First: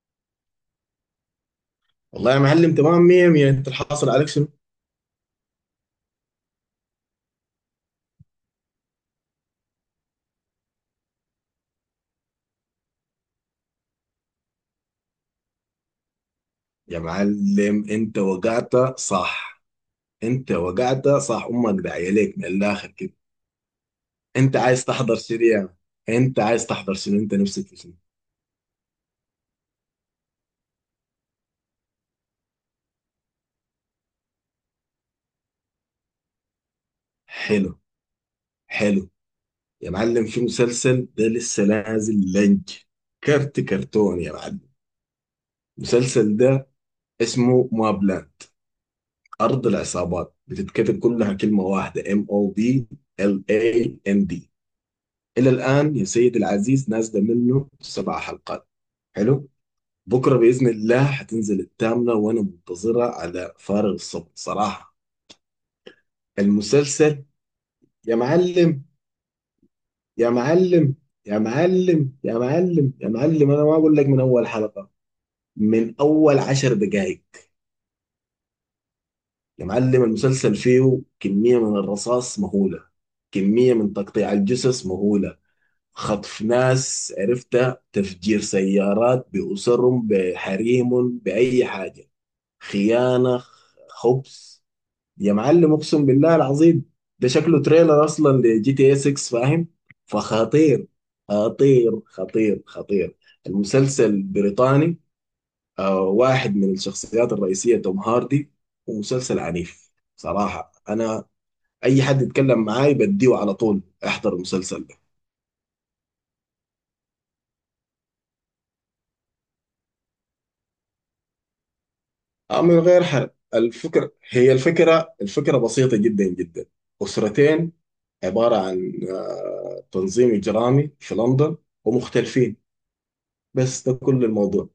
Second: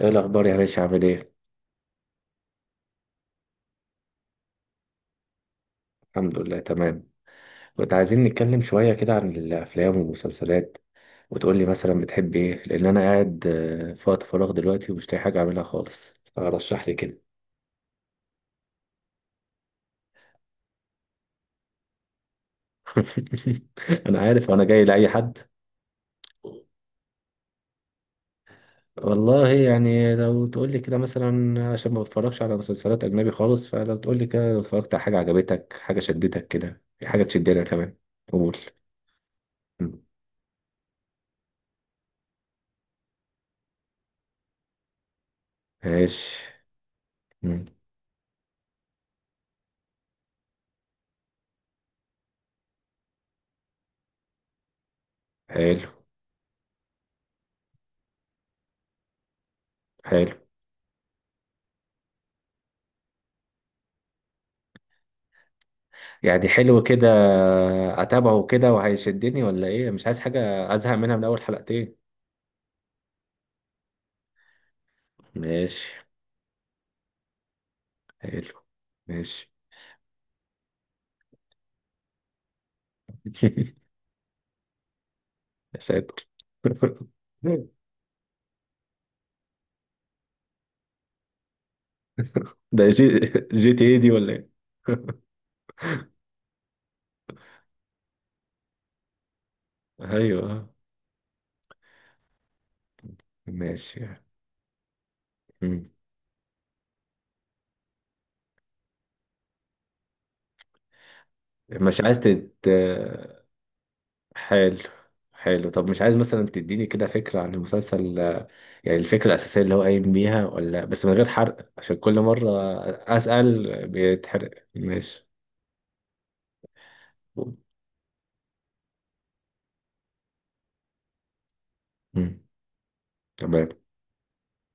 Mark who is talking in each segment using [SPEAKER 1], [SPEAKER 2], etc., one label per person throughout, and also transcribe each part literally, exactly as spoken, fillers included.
[SPEAKER 1] ايه الاخبار يا باشا عامل ايه؟
[SPEAKER 2] والله يا معلم، تمام مية مية. انت الحاصل عليك شنو؟
[SPEAKER 1] الحمد لله تمام. كنت عايزين نتكلم شويه كده عن الافلام والمسلسلات، وتقول لي مثلا بتحب ايه، لان انا قاعد آه، في وقت فراغ دلوقتي ومش لاقي حاجه اعملها خالص، فرشح لي
[SPEAKER 2] يا
[SPEAKER 1] كده.
[SPEAKER 2] معلم انت وقعت صح. انت وقعت صح، امك داعية ليك من الاخر كده.
[SPEAKER 1] انا عارف
[SPEAKER 2] انت
[SPEAKER 1] وانا جاي
[SPEAKER 2] عايز
[SPEAKER 1] لاي
[SPEAKER 2] تحضر
[SPEAKER 1] حد.
[SPEAKER 2] شنو يا مان؟ انت عايز تحضر شنو؟ انت نفسك في شنو؟
[SPEAKER 1] والله يعني لو تقول لي كده مثلا، عشان ما بتفرجش على مسلسلات اجنبي خالص، فلو تقول لي كده لو اتفرجت على حاجه عجبتك، حاجه شدتك كده، حاجه تشدني أنا
[SPEAKER 2] حلو.
[SPEAKER 1] كمان. قول.
[SPEAKER 2] حلو. يا
[SPEAKER 1] مم.
[SPEAKER 2] معلم، في مسلسل ده لسه نازل، لنج كرت كرتون يا معلم،
[SPEAKER 1] ماشي.
[SPEAKER 2] المسلسل ده
[SPEAKER 1] مم.
[SPEAKER 2] اسمه ما بلان، ارض العصابات، بتتكتب كلها كلمة واحدة، ام او بي ال اي ان دي. الى
[SPEAKER 1] حلو.
[SPEAKER 2] الان يا سيدي العزيز نازله منه سبع حلقات. حلو.
[SPEAKER 1] حلو.
[SPEAKER 2] بكره باذن الله هتنزل الثامنه، وانا منتظرها على فارغ الصبر صراحه.
[SPEAKER 1] يعني حلو كده
[SPEAKER 2] المسلسل، يا
[SPEAKER 1] اتابعه كده
[SPEAKER 2] معلم
[SPEAKER 1] وهيشدني، ولا ايه، مش عايز
[SPEAKER 2] يا
[SPEAKER 1] حاجة ازهق
[SPEAKER 2] معلم
[SPEAKER 1] منها من
[SPEAKER 2] يا
[SPEAKER 1] اول حلقتين؟
[SPEAKER 2] معلم يا معلم يا معلم انا ما اقول لك من اول حلقه،
[SPEAKER 1] ماشي.
[SPEAKER 2] من اول عشر دقائق.
[SPEAKER 1] حلو. ماشي.
[SPEAKER 2] يا معلم المسلسل فيه كميه من الرصاص مهوله، كميه من تقطيع الجثث مهوله،
[SPEAKER 1] يا ساتر.
[SPEAKER 2] خطف ناس عرفتها، تفجير سيارات بأسرهم بحريم بأي حاجة،
[SPEAKER 1] ده جي،
[SPEAKER 2] خيانة،
[SPEAKER 1] جي تي ايه دي ولا ايه؟
[SPEAKER 2] خبث. يا معلم اقسم بالله العظيم، ده شكله تريلر اصلا لجي تي اي ستة، فاهم؟
[SPEAKER 1] ايوه.
[SPEAKER 2] فخطير خطير خطير خطير.
[SPEAKER 1] ماشي.
[SPEAKER 2] المسلسل بريطاني.
[SPEAKER 1] مم.
[SPEAKER 2] آه واحد من الشخصيات الرئيسية توم هاردي، ومسلسل عنيف. صراحة انا
[SPEAKER 1] مش
[SPEAKER 2] اي
[SPEAKER 1] عايز
[SPEAKER 2] حد يتكلم
[SPEAKER 1] تت
[SPEAKER 2] معاي بديه على طول احضر
[SPEAKER 1] حلو
[SPEAKER 2] المسلسل ده.
[SPEAKER 1] حلو، طب مش عايز مثلا تديني كده فكرة عن المسلسل، آه، يعني الفكرة الأساسية اللي هو قايم بيها، ولا بس من غير حرق عشان كل مرة
[SPEAKER 2] آه، من غير حرق،
[SPEAKER 1] أسأل
[SPEAKER 2] الفكرة
[SPEAKER 1] بيتحرق؟
[SPEAKER 2] هي الفكرة،
[SPEAKER 1] ماشي.
[SPEAKER 2] الفكرة بسيطة جدا جدا. أسرتين عبارة عن آه، تنظيم إجرامي في لندن،
[SPEAKER 1] مم.
[SPEAKER 2] ومختلفين.
[SPEAKER 1] تمام.
[SPEAKER 2] بس ده كل الموضوع.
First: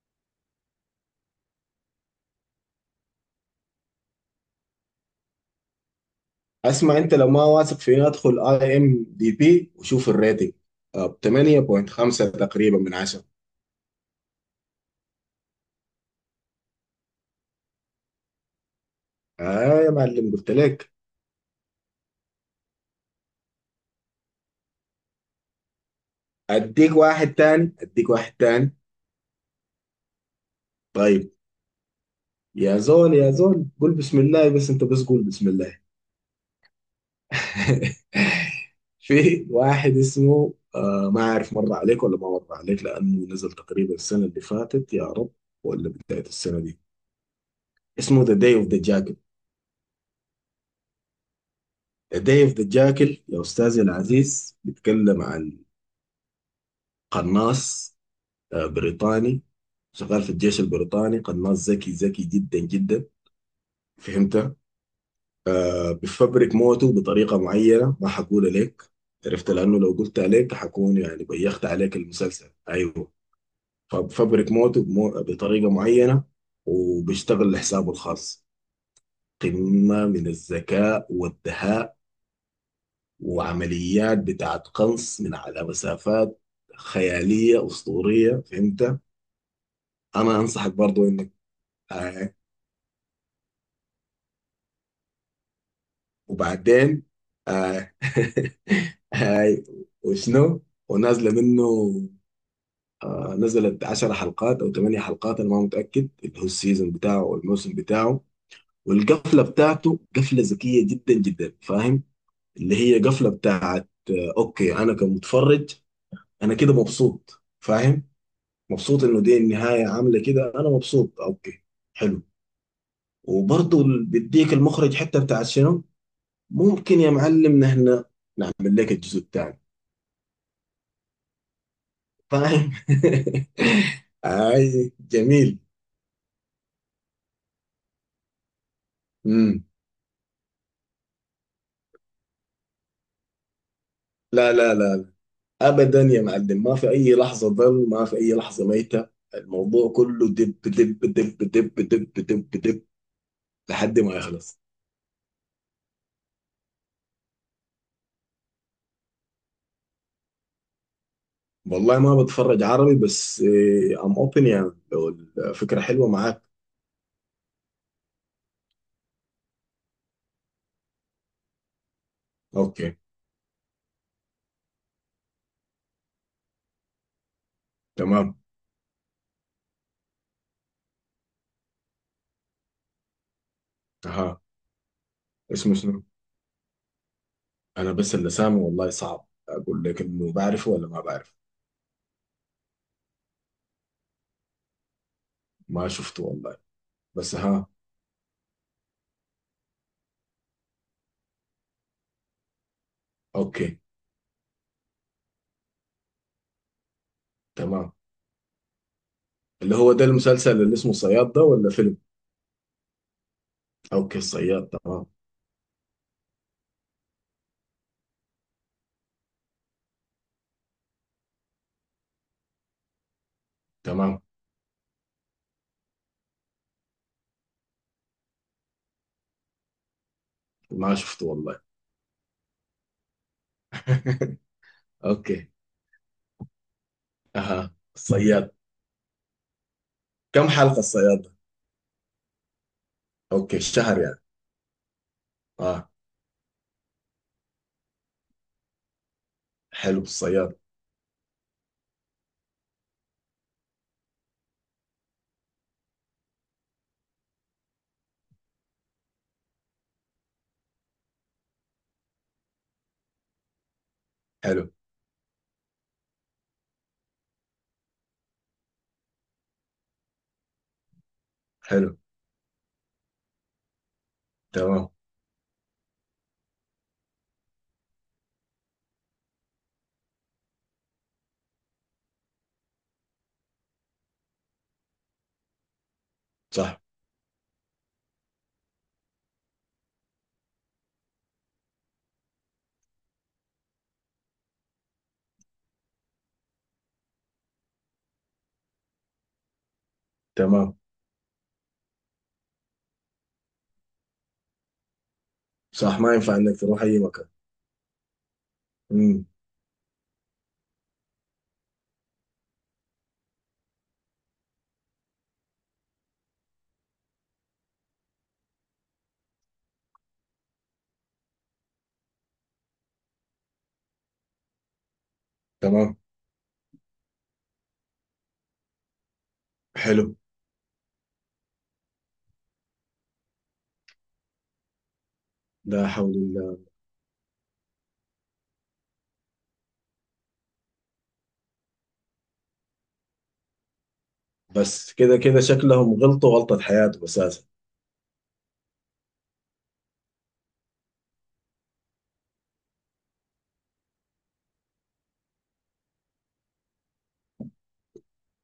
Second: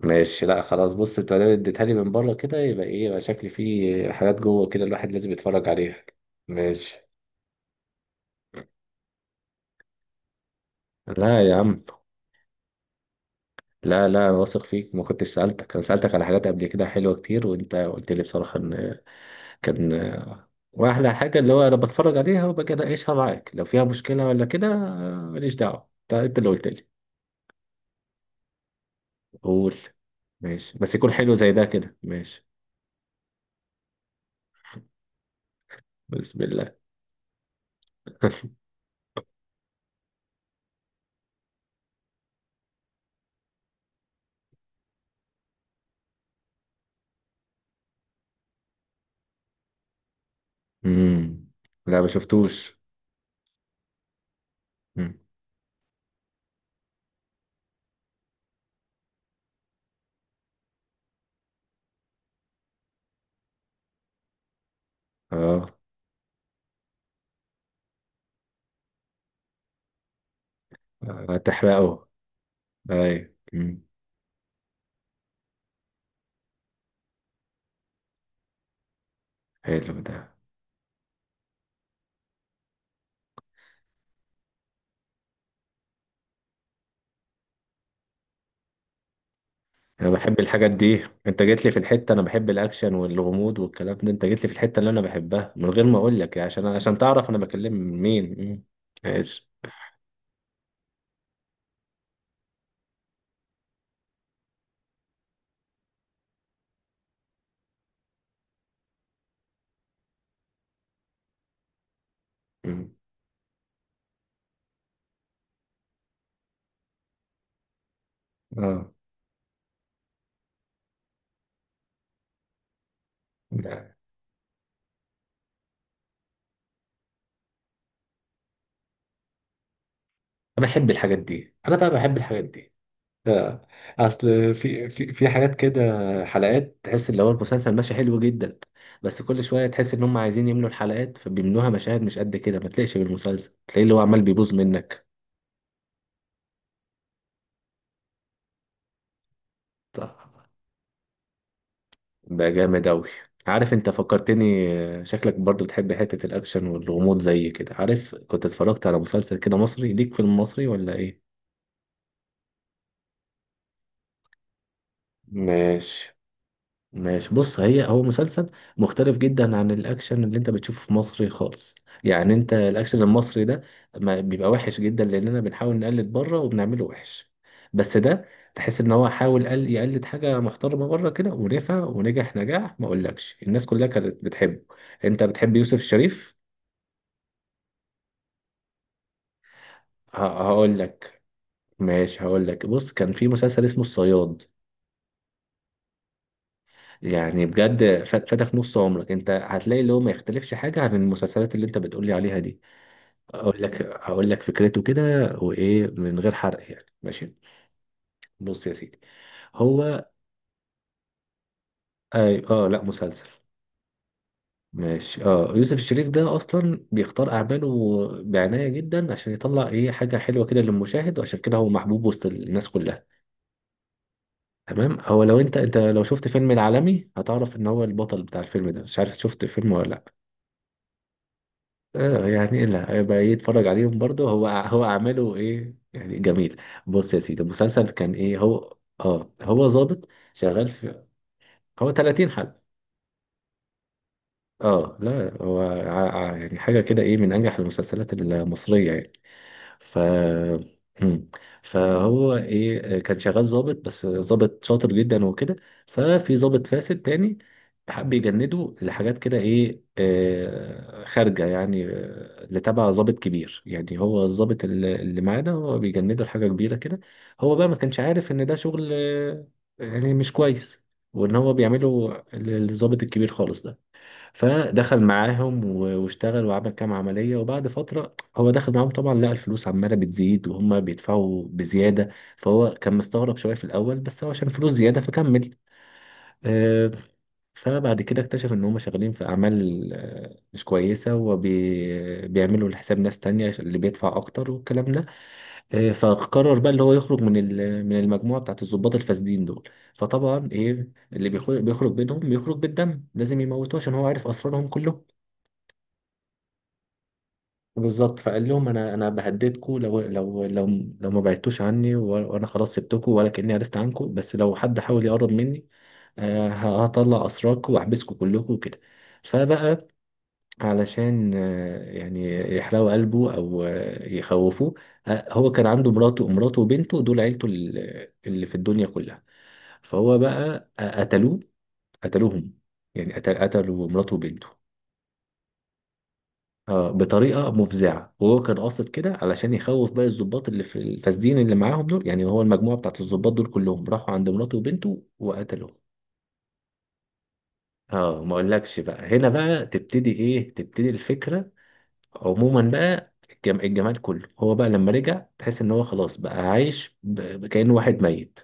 [SPEAKER 1] ماشي، لا خلاص، بص انت ما اديتها لي من بره كده، يبقى ايه، يبقى شكلي فيه حاجات جوه كده الواحد لازم يتفرج عليها.
[SPEAKER 2] اسمع،
[SPEAKER 1] ماشي.
[SPEAKER 2] انت لو ما واثق فيني ادخل اي ام دي بي وشوف الريتنج. طب
[SPEAKER 1] لا يا عم،
[SPEAKER 2] ثمانية ونص تقريبا من عشرة.
[SPEAKER 1] لا لا انا واثق فيك، ما كنتش سألتك، انا سألتك على حاجات قبل كده حلوة كتير، وانت قلت لي بصراحة ان
[SPEAKER 2] اه يا
[SPEAKER 1] كان،
[SPEAKER 2] معلم قلت لك.
[SPEAKER 1] واحلى حاجة اللي هو انا بتفرج عليها وبجي اناقشها معاك، لو فيها مشكلة ولا كده، آه، ماليش دعوة، انت انت اللي قلت لي.
[SPEAKER 2] اديك واحد تاني اديك واحد تاني
[SPEAKER 1] قول. ماشي، بس يكون
[SPEAKER 2] طيب
[SPEAKER 1] حلو زي ده كده، ماشي.
[SPEAKER 2] يا زول يا زول، قول بسم الله، بس انت بس قول بسم الله.
[SPEAKER 1] بسم الله.
[SPEAKER 2] في واحد اسمه آه ما عارف مر عليك ولا ما مر عليك، لانه نزل تقريبا السنه اللي فاتت يا رب، ولا بدايه السنه دي، اسمه ذا داي اوف ذا
[SPEAKER 1] امم، لا ما
[SPEAKER 2] ديف ذا
[SPEAKER 1] شفتوش.
[SPEAKER 2] جاكل يا أستاذي العزيز.
[SPEAKER 1] مم.
[SPEAKER 2] بيتكلم عن قناص آه، بريطاني، شغال في الجيش البريطاني. قناص ذكي ذكي جدا جدا، فهمت؟
[SPEAKER 1] اه.
[SPEAKER 2] بفبرك موته بطريقة معينة، ما حقول لك، عرفت لأنه لو قلت عليك حكون يعني بيخت عليك
[SPEAKER 1] هتحرقه.
[SPEAKER 2] المسلسل. أيوه.
[SPEAKER 1] ايوه. مم.
[SPEAKER 2] فبفبرك موته بمو... بطريقة معينة، وبيشتغل لحسابه الخاص.
[SPEAKER 1] حلو
[SPEAKER 2] قمة
[SPEAKER 1] ده.
[SPEAKER 2] من الذكاء والدهاء. وعمليات بتاعت قنص من على مسافات خيالية أسطورية، فهمت؟
[SPEAKER 1] انا
[SPEAKER 2] أنا
[SPEAKER 1] بحب الحاجات
[SPEAKER 2] أنصحك
[SPEAKER 1] دي،
[SPEAKER 2] برضو إنك
[SPEAKER 1] انت جيت لي في الحته، انا
[SPEAKER 2] آه.
[SPEAKER 1] بحب الاكشن والغموض والكلام ده، انت جيت لي في الحته اللي انا بحبها من غير ما اقول لك، يعني، عشان عشان
[SPEAKER 2] وبعدين
[SPEAKER 1] تعرف انا بكلم
[SPEAKER 2] آه.
[SPEAKER 1] مين. مم. ماشي.
[SPEAKER 2] هاي، وشنو، ونازلة منه آه نزلت عشر حلقات أو ثمانية حلقات، أنا ما متأكد، اللي هو السيزون بتاعه والموسم بتاعه. والقفلة بتاعته قفلة ذكية جدا جدا، فاهم؟ اللي
[SPEAKER 1] مم.
[SPEAKER 2] هي قفلة بتاعت آه أوكي أنا كمتفرج. أنا كده مبسوط، فاهم؟
[SPEAKER 1] اه.
[SPEAKER 2] مبسوط انه دي النهايه عامله كده، انا مبسوط، اوكي. حلو. وبرضه
[SPEAKER 1] لا.
[SPEAKER 2] بيديك المخرج حتى بتاعت شنو. ممكن يا معلم نحن نعمل لك الجزء الثاني،
[SPEAKER 1] انا بحب الحاجات دي، انا بقى بحب الحاجات دي
[SPEAKER 2] فاهم؟
[SPEAKER 1] آه. اصل في
[SPEAKER 2] اي
[SPEAKER 1] في في حاجات
[SPEAKER 2] جميل.
[SPEAKER 1] كده، حلقات تحس اللي هو المسلسل ماشي حلو جدا، بس كل
[SPEAKER 2] امم
[SPEAKER 1] شويه تحس ان هم عايزين يملوا الحلقات فبيملوها مشاهد مش قد كده، ما تلاقيش بالمسلسل تلاقيه اللي هو عمال
[SPEAKER 2] لا
[SPEAKER 1] بيبوظ
[SPEAKER 2] لا لا
[SPEAKER 1] منك.
[SPEAKER 2] لا. ابدا يا معلم، ما في اي لحظه ضل، ما في اي لحظه ميته. الموضوع
[SPEAKER 1] طب.
[SPEAKER 2] كله دب دب دب دب دب
[SPEAKER 1] ده
[SPEAKER 2] دب دب
[SPEAKER 1] جامد أوي. عارف انت
[SPEAKER 2] لحد ما يخلص.
[SPEAKER 1] فكرتني، آه، شكلك برضو بتحب حتة الأكشن والغموض زي كده. عارف كنت اتفرجت على مسلسل كده مصري ليك في المصري ولا ايه؟
[SPEAKER 2] والله ما بتفرج عربي، بس ام اوبن، يعني لو الفكره حلوه
[SPEAKER 1] ماشي.
[SPEAKER 2] معاك.
[SPEAKER 1] ماشي، بص، هي هو مسلسل مختلف جدا عن الأكشن اللي انت بتشوفه في مصر خالص. يعني انت
[SPEAKER 2] اوكي،
[SPEAKER 1] الأكشن المصري ده ما بيبقى وحش جدا لأننا بنحاول نقلد بره وبنعمله وحش، بس ده
[SPEAKER 2] تمام،
[SPEAKER 1] تحس ان هو حاول قل- يقلد حاجة محترمة بره كده، ونفع ونجح نجاح ما اقولكش، الناس كلها كانت
[SPEAKER 2] اها.
[SPEAKER 1] بتحبه. انت بتحب
[SPEAKER 2] اسمه
[SPEAKER 1] يوسف
[SPEAKER 2] شنو؟
[SPEAKER 1] الشريف؟
[SPEAKER 2] انا بس اللي سامع، والله صعب اقول لك
[SPEAKER 1] ه-
[SPEAKER 2] انه بعرفه
[SPEAKER 1] هقول
[SPEAKER 2] ولا ما
[SPEAKER 1] لك.
[SPEAKER 2] بعرفه.
[SPEAKER 1] ماشي هقول لك، بص كان في مسلسل اسمه الصياد،
[SPEAKER 2] ما شفته والله. بس،
[SPEAKER 1] يعني
[SPEAKER 2] ها.
[SPEAKER 1] بجد ف- فاتك نص عمرك، انت هتلاقي اللي هو ما يختلفش حاجه عن المسلسلات اللي انت بتقولي عليها دي. اقول
[SPEAKER 2] اوكي
[SPEAKER 1] لك، هقول لك فكرته كده، وايه من غير حرق يعني، ماشي.
[SPEAKER 2] تمام.
[SPEAKER 1] بص يا سيدي،
[SPEAKER 2] اللي هو
[SPEAKER 1] هو
[SPEAKER 2] ده المسلسل اللي اسمه صياد ده، ولا فيلم؟
[SPEAKER 1] اي اه لا مسلسل.
[SPEAKER 2] اوكي الصياد تمام
[SPEAKER 1] ماشي، اه. يوسف الشريف ده اصلا بيختار اعماله بعنايه جدا عشان يطلع ايه، حاجه حلوه كده للمشاهد، وعشان كده هو محبوب وسط الناس كلها.
[SPEAKER 2] تمام
[SPEAKER 1] تمام، هو لو انت انت لو شفت فيلم العالمي هتعرف ان هو البطل بتاع الفيلم ده، مش عارف شفت فيلم ولا لا.
[SPEAKER 2] ما شفته والله.
[SPEAKER 1] آه، يعني لا هيبقى ايه، اتفرج عليهم برضه، هو هو اعماله
[SPEAKER 2] اوكي،
[SPEAKER 1] ايه يعني، جميل. بص يا سيدي،
[SPEAKER 2] اها
[SPEAKER 1] المسلسل كان ايه،
[SPEAKER 2] الصياد،
[SPEAKER 1] هو اه هو ظابط
[SPEAKER 2] كم
[SPEAKER 1] شغال
[SPEAKER 2] حلقة
[SPEAKER 1] في،
[SPEAKER 2] الصياد ده؟
[SPEAKER 1] هو ثلاثين حلقة.
[SPEAKER 2] اوكي الشهر يعني.
[SPEAKER 1] اه لا هو
[SPEAKER 2] اه.
[SPEAKER 1] ع- ع- يعني حاجة كده ايه، من انجح المسلسلات المصرية يعني. ف
[SPEAKER 2] حلو الصياد.
[SPEAKER 1] مم. فهو ايه كان شغال ظابط، بس ظابط شاطر جدا وكده. ففي ظابط فاسد تاني حب يجنده لحاجات كده ايه، آه، خارجه يعني، آه، اللي تبع ظابط كبير، يعني هو الظابط
[SPEAKER 2] حلو.
[SPEAKER 1] اللي اللي معاه ده، هو بيجنده لحاجه كبيره كده. هو بقى ما كانش عارف ان ده شغل آه، يعني مش كويس، وان هو
[SPEAKER 2] حلو.
[SPEAKER 1] بيعمله للظابط الكبير خالص ده.
[SPEAKER 2] تمام.
[SPEAKER 1] فدخل معاهم و- واشتغل وعمل كام عملية، وبعد فترة هو دخل معاهم طبعا، لقى الفلوس عمالة بتزيد وهم بيدفعوا بزيادة. فهو كان مستغرب شوية في الأول، بس هو عشان فلوس زيادة فكمل.
[SPEAKER 2] صح.
[SPEAKER 1] آه، فبعد كده اكتشف إن هم شغالين في أعمال آه، مش كويسة، وبيعملوا لحساب ناس تانية اللي بيدفع أكتر والكلام ده. آه، فقرر بقى اللي هو يخرج من ال- من المجموعة بتاعت الضباط الفاسدين دول. فطبعا
[SPEAKER 2] تمام.
[SPEAKER 1] إيه اللي بيخرج، بيخرج بينهم بيخرج بالدم، لازم يموتوه عشان هو عارف أسرارهم كلهم.
[SPEAKER 2] صح ما ينفع انك تروح اي مكان.
[SPEAKER 1] بالظبط. فقال لهم انا، انا
[SPEAKER 2] امم.
[SPEAKER 1] بهددكم لو لو لو لو ما بعدتوش عني، و- وانا خلاص سبتكم، ولا كاني عرفت عنكم، بس لو حد حاول يقرب مني، آه، هطلع اسراركم واحبسكم كلكم وكده. فبقى علشان آه، يعني يحرقوا قلبه او آه، يخوفوه، آه، هو كان عنده
[SPEAKER 2] تمام.
[SPEAKER 1] مراته، مراته وبنته دول عيلته ال- اللي في الدنيا كلها.
[SPEAKER 2] حلو.
[SPEAKER 1] فهو بقى آه، قتلوه، قتلوهم، يعني قتل- قتلوا مراته وبنته
[SPEAKER 2] لا حول.
[SPEAKER 1] آه، بطريقه مفزعه، وهو كان قاصد كده علشان يخوف باقي الضباط اللي في الفاسدين اللي معاهم دول، يعني هو المجموعه بتاعت الضباط دول كلهم راحوا عند مراته
[SPEAKER 2] بس
[SPEAKER 1] وبنته
[SPEAKER 2] كده كده
[SPEAKER 1] وقتلوهم.
[SPEAKER 2] شكلهم غلطوا غلطة حياته أساسا.
[SPEAKER 1] اه، ما اقولكش بقى، هنا بقى تبتدي ايه، تبتدي الفكره. عموما بقى، الجم... الجمال كله هو بقى لما رجع، تحس ان هو خلاص بقى عايش ب... كأنه واحد ميت.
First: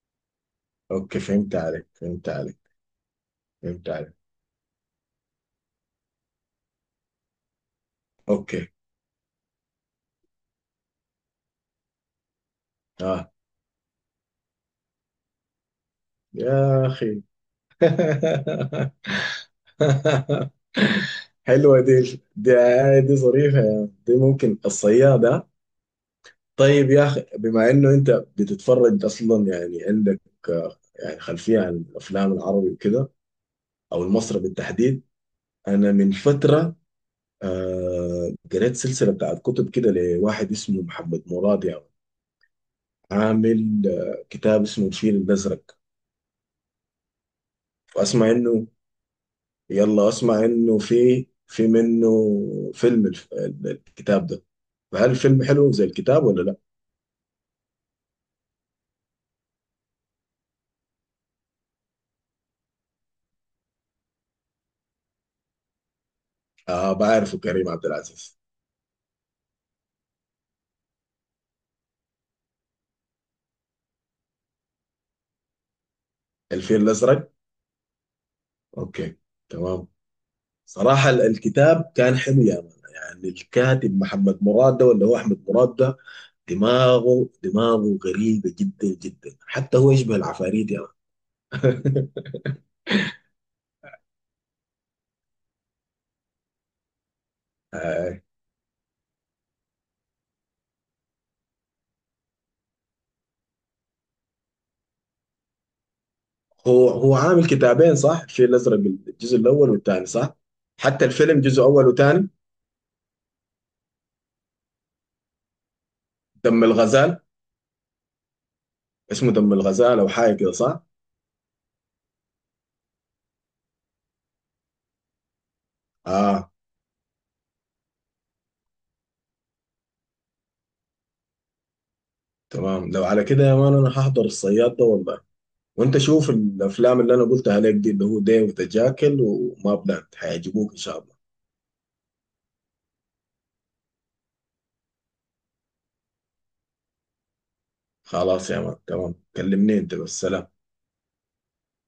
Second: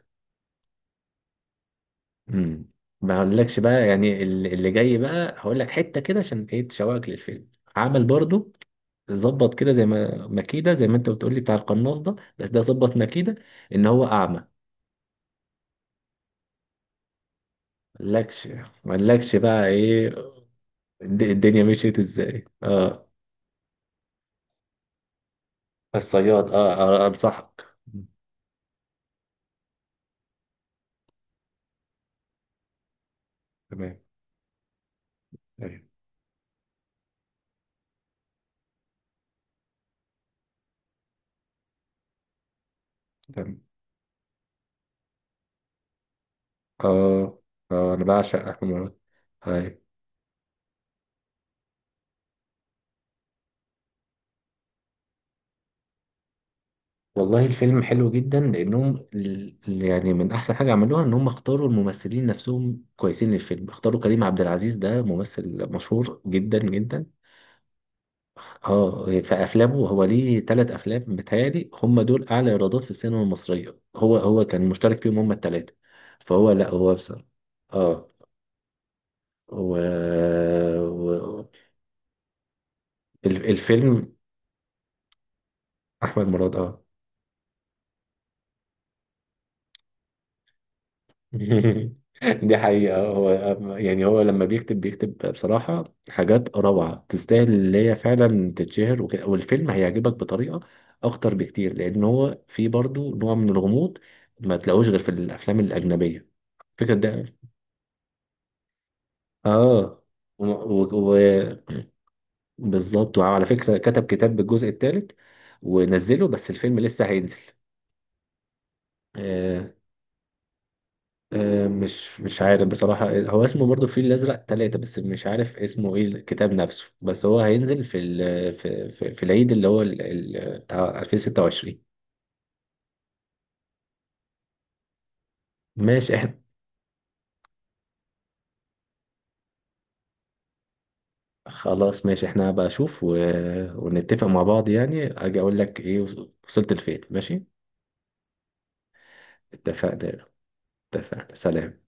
[SPEAKER 2] أوكي فهمت عليك، فهمت عليك،
[SPEAKER 1] امم. ما اقولكش بقى،
[SPEAKER 2] فهمت عليك.
[SPEAKER 1] يعني ال- اللي جاي بقى هقول لك حته كده عشان ايه، تشوقك للفيلم. عمل برضو
[SPEAKER 2] أوكي.
[SPEAKER 1] ظبط كده زي ما، مكيده زي ما انت بتقولي بتاع القناص ده، بس ده ظبط
[SPEAKER 2] آه
[SPEAKER 1] مكيده ان هو اعمى.
[SPEAKER 2] يا أخي.
[SPEAKER 1] ملكش، ملكش بقى ايه، الد- الدنيا
[SPEAKER 2] حلوة
[SPEAKER 1] مشيت
[SPEAKER 2] دي.
[SPEAKER 1] ازاي،
[SPEAKER 2] دي
[SPEAKER 1] اه.
[SPEAKER 2] دي ظريفة يا عم. دي ممكن الصيادة.
[SPEAKER 1] الصياد اه.
[SPEAKER 2] طيب
[SPEAKER 1] آه،
[SPEAKER 2] يا أخي، بما
[SPEAKER 1] انصحك.
[SPEAKER 2] إنه أنت بتتفرج أصلا، يعني عندك آه، يعني خلفية عن الأفلام العربي وكده،
[SPEAKER 1] تمام.
[SPEAKER 2] أو المصري بالتحديد.
[SPEAKER 1] ايوه.
[SPEAKER 2] أنا من فترة آه قريت سلسلة بتاعت كتب كده لواحد اسمه محمد مراد، يعني
[SPEAKER 1] تمام.
[SPEAKER 2] عامل آه، كتاب اسمه الفيل الأزرق.
[SPEAKER 1] اه. اه انا
[SPEAKER 2] وأسمع
[SPEAKER 1] بعشق
[SPEAKER 2] إنه،
[SPEAKER 1] احمد مراد. ايوه.
[SPEAKER 2] يلا أسمع إنه في في منه فيلم الف- ال- الكتاب ده، فهل الفيلم حلو زي الكتاب ولا لا؟
[SPEAKER 1] والله الفيلم حلو جدا لانهم ال- يعني من احسن حاجه عملوها ان هم اختاروا الممثلين نفسهم كويسين للفيلم، اختاروا كريم عبد العزيز، ده ممثل مشهور جدا
[SPEAKER 2] آه
[SPEAKER 1] جدا.
[SPEAKER 2] بعرفه كريم عبد العزيز.
[SPEAKER 1] اه، في افلامه هو ليه ثلاث افلام بتهيألي هم دول اعلى ايرادات في السينما المصريه، هو هو كان مشترك فيهم هم الثلاثه. فهو لا
[SPEAKER 2] الفيل
[SPEAKER 1] هو بصراحه
[SPEAKER 2] الأزرق.
[SPEAKER 1] اه.
[SPEAKER 2] أوكي.
[SPEAKER 1] و...
[SPEAKER 2] تمام. صراحة ال-
[SPEAKER 1] و...
[SPEAKER 2] الكتاب كان حلو يا مان، يعني
[SPEAKER 1] ال-
[SPEAKER 2] الكاتب
[SPEAKER 1] الفيلم،
[SPEAKER 2] محمد مراد ده، ولا هو أحمد مراد ده؟
[SPEAKER 1] احمد مراد اه.
[SPEAKER 2] دماغه دماغه غريبة جدا جدا، حتى هو يشبه العفاريت يا مان.
[SPEAKER 1] دي حقيقة هو، يعني هو لما بيكتب بيكتب بصراحة حاجات روعة تستاهل اللي هي فعلا تتشهر وكده، والفيلم هيعجبك بطريقة أكتر بكتير، لأن هو فيه برضو نوع من الغموض ما تلاقوش غير في الأفلام الأجنبية.
[SPEAKER 2] هو
[SPEAKER 1] فكرة
[SPEAKER 2] هو
[SPEAKER 1] ده
[SPEAKER 2] عامل كتابين صح؟ الفيل الازرق الجزء الاول
[SPEAKER 1] اه،
[SPEAKER 2] والثاني صح؟ حتى الفيلم جزء
[SPEAKER 1] وبالظبط.
[SPEAKER 2] اول وثاني.
[SPEAKER 1] وعلى فكرة كتب كتاب بالجزء الثالث ونزله، بس
[SPEAKER 2] دم
[SPEAKER 1] الفيلم لسه
[SPEAKER 2] الغزال،
[SPEAKER 1] هينزل.
[SPEAKER 2] اسمه دم
[SPEAKER 1] آه.
[SPEAKER 2] الغزال او حاجه كده صح؟
[SPEAKER 1] آه مش مش عارف بصراحة، هو اسمه برضه الفيل الأزرق ثلاثة، بس مش عارف اسمه ايه
[SPEAKER 2] اه
[SPEAKER 1] الكتاب نفسه، بس هو هينزل في ال في, في, في العيد اللي هو ال- ال- بتاع ألفين وستة وعشرين.
[SPEAKER 2] تمام، لو على كده يا مان انا هحضر الصياد ده والله. وانت
[SPEAKER 1] ماشي،
[SPEAKER 2] شوف
[SPEAKER 1] احنا
[SPEAKER 2] الافلام اللي انا قلتها عليك دي، اللي هو ديف وتجاكل وما بلاند، هيعجبوك ان شاء الله.
[SPEAKER 1] خلاص، ماشي احنا هبقى اشوف و... ونتفق مع بعض يعني، اجي اقول لك ايه، وصلت لفين، ماشي.
[SPEAKER 2] خلاص يا مان تمام، كلمني انت بس،
[SPEAKER 1] اتفقنا.
[SPEAKER 2] سلام.
[SPEAKER 1] اتفقنا، سلام.